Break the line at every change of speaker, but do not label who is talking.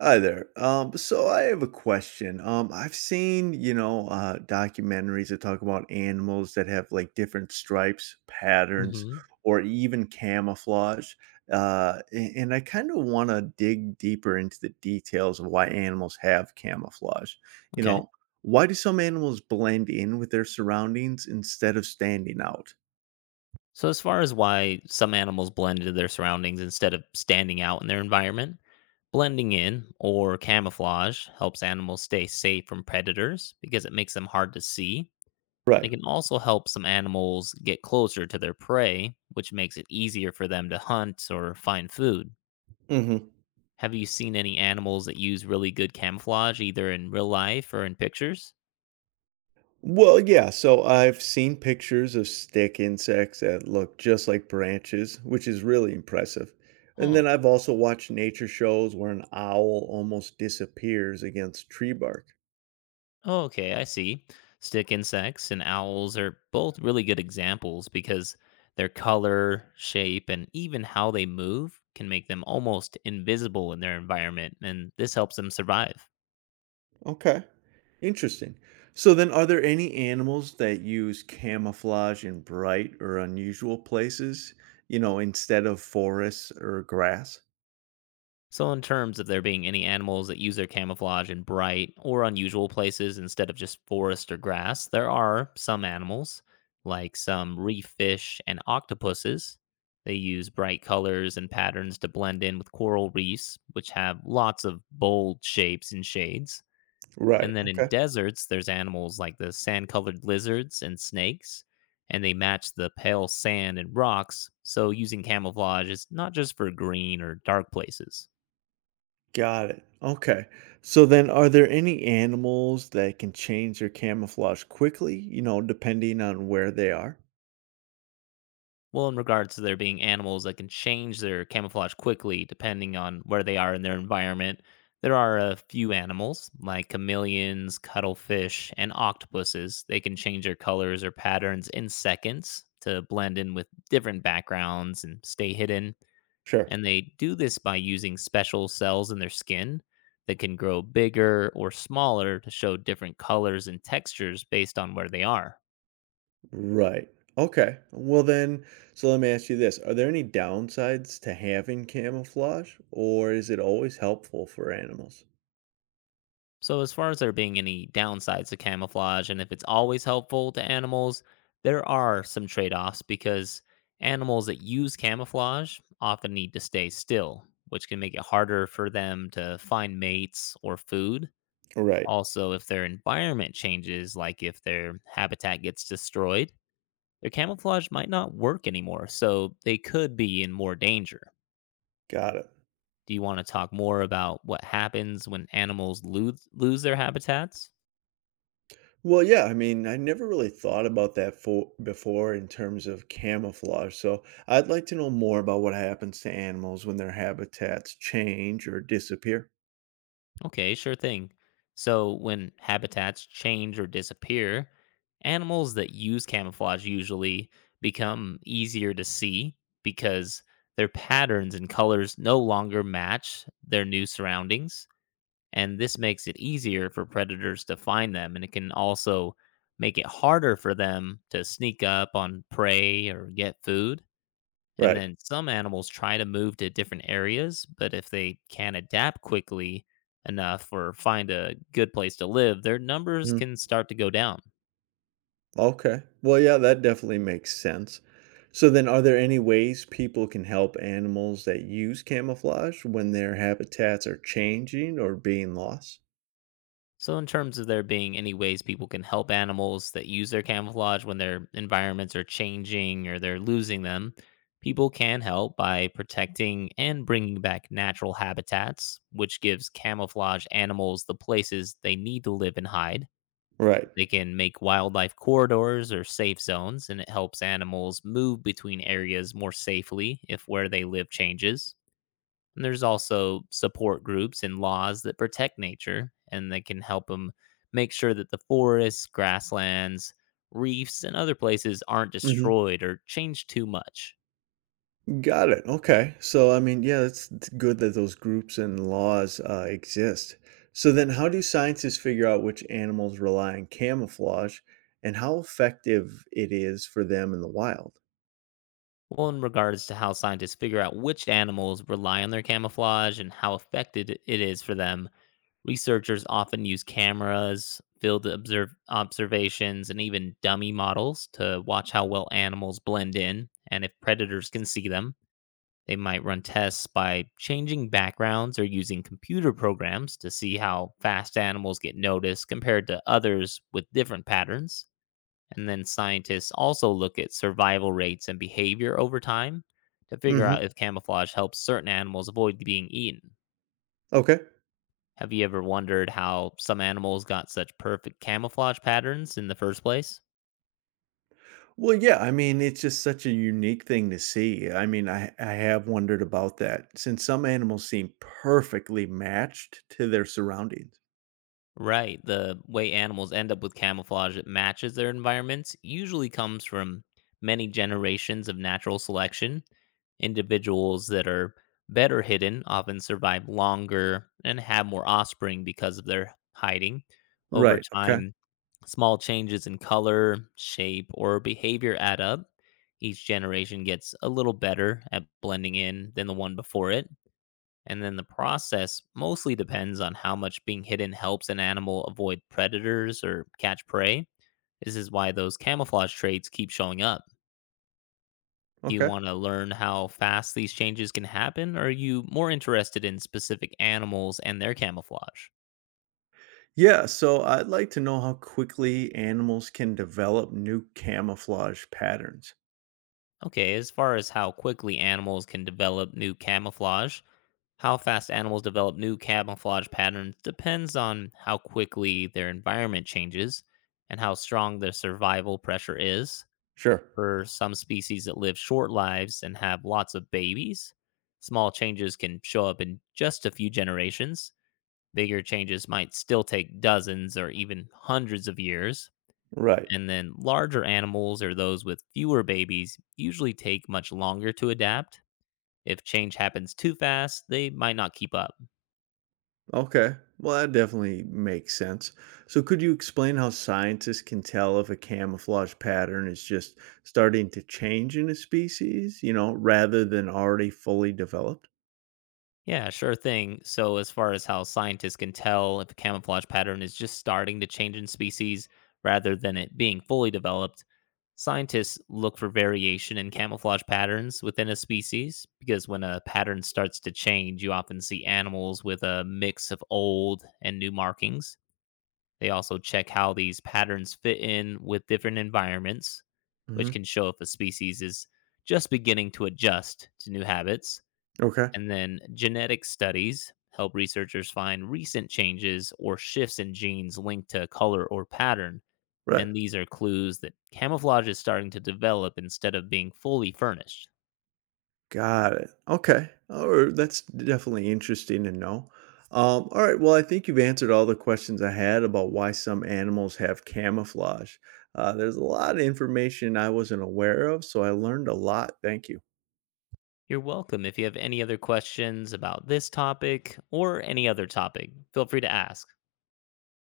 Hi there. So I have a question. I've seen, documentaries that talk about animals that have like different stripes, patterns,
hmm
or even camouflage. And I kind of want to dig deeper into the details of why animals have camouflage. You
Okay.
know, why do some animals blend in with their surroundings instead of standing out?
So, as far as why some animals blend into their surroundings instead of standing out in their environment, blending in or camouflage helps animals stay safe from predators because it makes them hard to see. And it
Right.
can also help some animals get closer to their prey, which makes it easier for them to hunt or find food. Have you seen any animals that use really good camouflage, either in real life or in pictures?
Well, yeah, so I've seen pictures of stick insects that look just like branches, which is really impressive. And
Huh.
then I've also watched nature shows where an owl almost disappears against tree bark.
Oh, okay, I see. Stick insects and owls are both really good examples because their color, shape, and even how they move can make them almost invisible in their environment, and this helps them survive.
Okay, interesting. So then are there any animals that use camouflage in bright or unusual places, instead of forests or grass?
So, in terms of there being any animals that use their camouflage in bright or unusual places instead of just forest or grass, there are some animals, like some reef fish and octopuses. They use bright colors and patterns to blend in with coral reefs, which have lots of bold shapes and shades.
Right.
And then in
Okay.
deserts, there's animals like the sand colored lizards and snakes, and they match the pale sand and rocks. So, using camouflage is not just for green or dark places.
Got it. Okay. So then are there any animals that can change their camouflage quickly, depending on where they are?
Well, in regards to there being animals that can change their camouflage quickly depending on where they are in their environment, there are a few animals like chameleons, cuttlefish, and octopuses. They can change their colors or patterns in seconds to blend in with different backgrounds and stay hidden.
Sure.
And they do this by using special cells in their skin that can grow bigger or smaller to show different colors and textures based on where they are.
Right. Okay. Well then, so let me ask you this. Are there any downsides to having camouflage or is it always helpful for animals?
So, as far as there being any downsides to camouflage and if it's always helpful to animals, there are some trade offs because animals that use camouflage often need to stay still, which can make it harder for them to find mates or food.
Right.
Also, if their environment changes, like if their habitat gets destroyed, their camouflage might not work anymore, so they could be in more danger.
Got it.
Do you want to talk more about what happens when animals lose their habitats?
Well, yeah, I mean, I never really thought about that for before in terms of camouflage. So I'd like to know more about what happens to animals when their habitats change or disappear.
Okay, sure thing. So, when habitats change or disappear, animals that use camouflage usually become easier to see because their patterns and colors no longer match their new surroundings. And this makes it easier for predators to find them. And it can also make it harder for them to sneak up on prey or get food. And
Right.
then some animals try to move to different areas, but if they can't adapt quickly enough or find a good place to live, their numbers
Mhm.
can start to go down.
Okay. Well, yeah, that definitely makes sense. So then are there any ways people can help animals that use camouflage when their habitats are changing or being lost?
So, in terms of there being any ways people can help animals that use their camouflage when their environments are changing or they're losing them, people can help by protecting and bringing back natural habitats, which gives camouflage animals the places they need to live and hide.
Right.
They can make wildlife corridors or safe zones, and it helps animals move between areas more safely if where they live changes. And there's also support groups and laws that protect nature, and they can help them make sure that the forests, grasslands, reefs, and other places aren't
Hmm.
destroyed or changed too much.
Got it. Okay. So, I mean, yeah, it's good that those groups and laws exist. So then how do scientists figure out which animals rely on camouflage and how effective it is for them in the wild?
Well, in regards to how scientists figure out which animals rely on their camouflage and how effective it is for them, researchers often use cameras, field observations, and even dummy models to watch how well animals blend in. And if predators can see them, they might run tests by changing backgrounds or using computer programs to see how fast animals get noticed compared to others with different patterns. And then scientists also look at survival rates and behavior over time to figure
Hmm.
out if camouflage helps certain animals avoid being eaten.
Okay.
Have you ever wondered how some animals got such perfect camouflage patterns in the first place?
Well, yeah, I mean, it's just such a unique thing to see. I mean, I have wondered about that since some animals seem perfectly matched to their surroundings.
Right. The way animals end up with camouflage that matches their environments usually comes from many generations of natural selection. Individuals that are better hidden often survive longer and have more offspring because of their hiding. Over
Right. Okay.
time, small changes in color, shape, or behavior add up. Each generation gets a little better at blending in than the one before it. And then the process mostly depends on how much being hidden helps an animal avoid predators or catch prey. This is why those camouflage traits keep showing up. Do you
Okay.
want to learn how fast these changes can happen, or are you more interested in specific animals and their camouflage?
Yeah. So I'd like to know how quickly animals can develop new camouflage patterns.
Okay, as far as how quickly animals can develop new camouflage, how fast animals develop new camouflage patterns depends on how quickly their environment changes and how strong their survival pressure is.
Sure.
For some species that live short lives and have lots of babies, small changes can show up in just a few generations. Bigger changes might still take dozens or even hundreds of years.
Right.
And then larger animals or those with fewer babies usually take much longer to adapt. If change happens too fast, they might not keep up.
Okay. Well, that definitely makes sense. So, could you explain how scientists can tell if a camouflage pattern is just starting to change in a species, rather than already fully developed?
Yeah, sure thing. So, as far as how scientists can tell if a camouflage pattern is just starting to change in species rather than it being fully developed, scientists look for variation in camouflage patterns within a species because when a pattern starts to change, you often see animals with a mix of old and new markings. They also check how these patterns fit in with different environments, which can
Hmm.
show if a species is just beginning to adjust to new habits.
Okay.
And then genetic studies help researchers find recent changes or shifts in genes linked to color or pattern.
Right.
And these are clues that camouflage is starting to develop instead of being fully furnished.
Got it. Okay. Oh, that's definitely interesting to know. All right. Well, I think you've answered all the questions I had about why some animals have camouflage. There's a lot of information I wasn't aware of, so I learned a lot. Thank you.
You're welcome. If you have any other questions about this topic or any other topic, feel free to ask.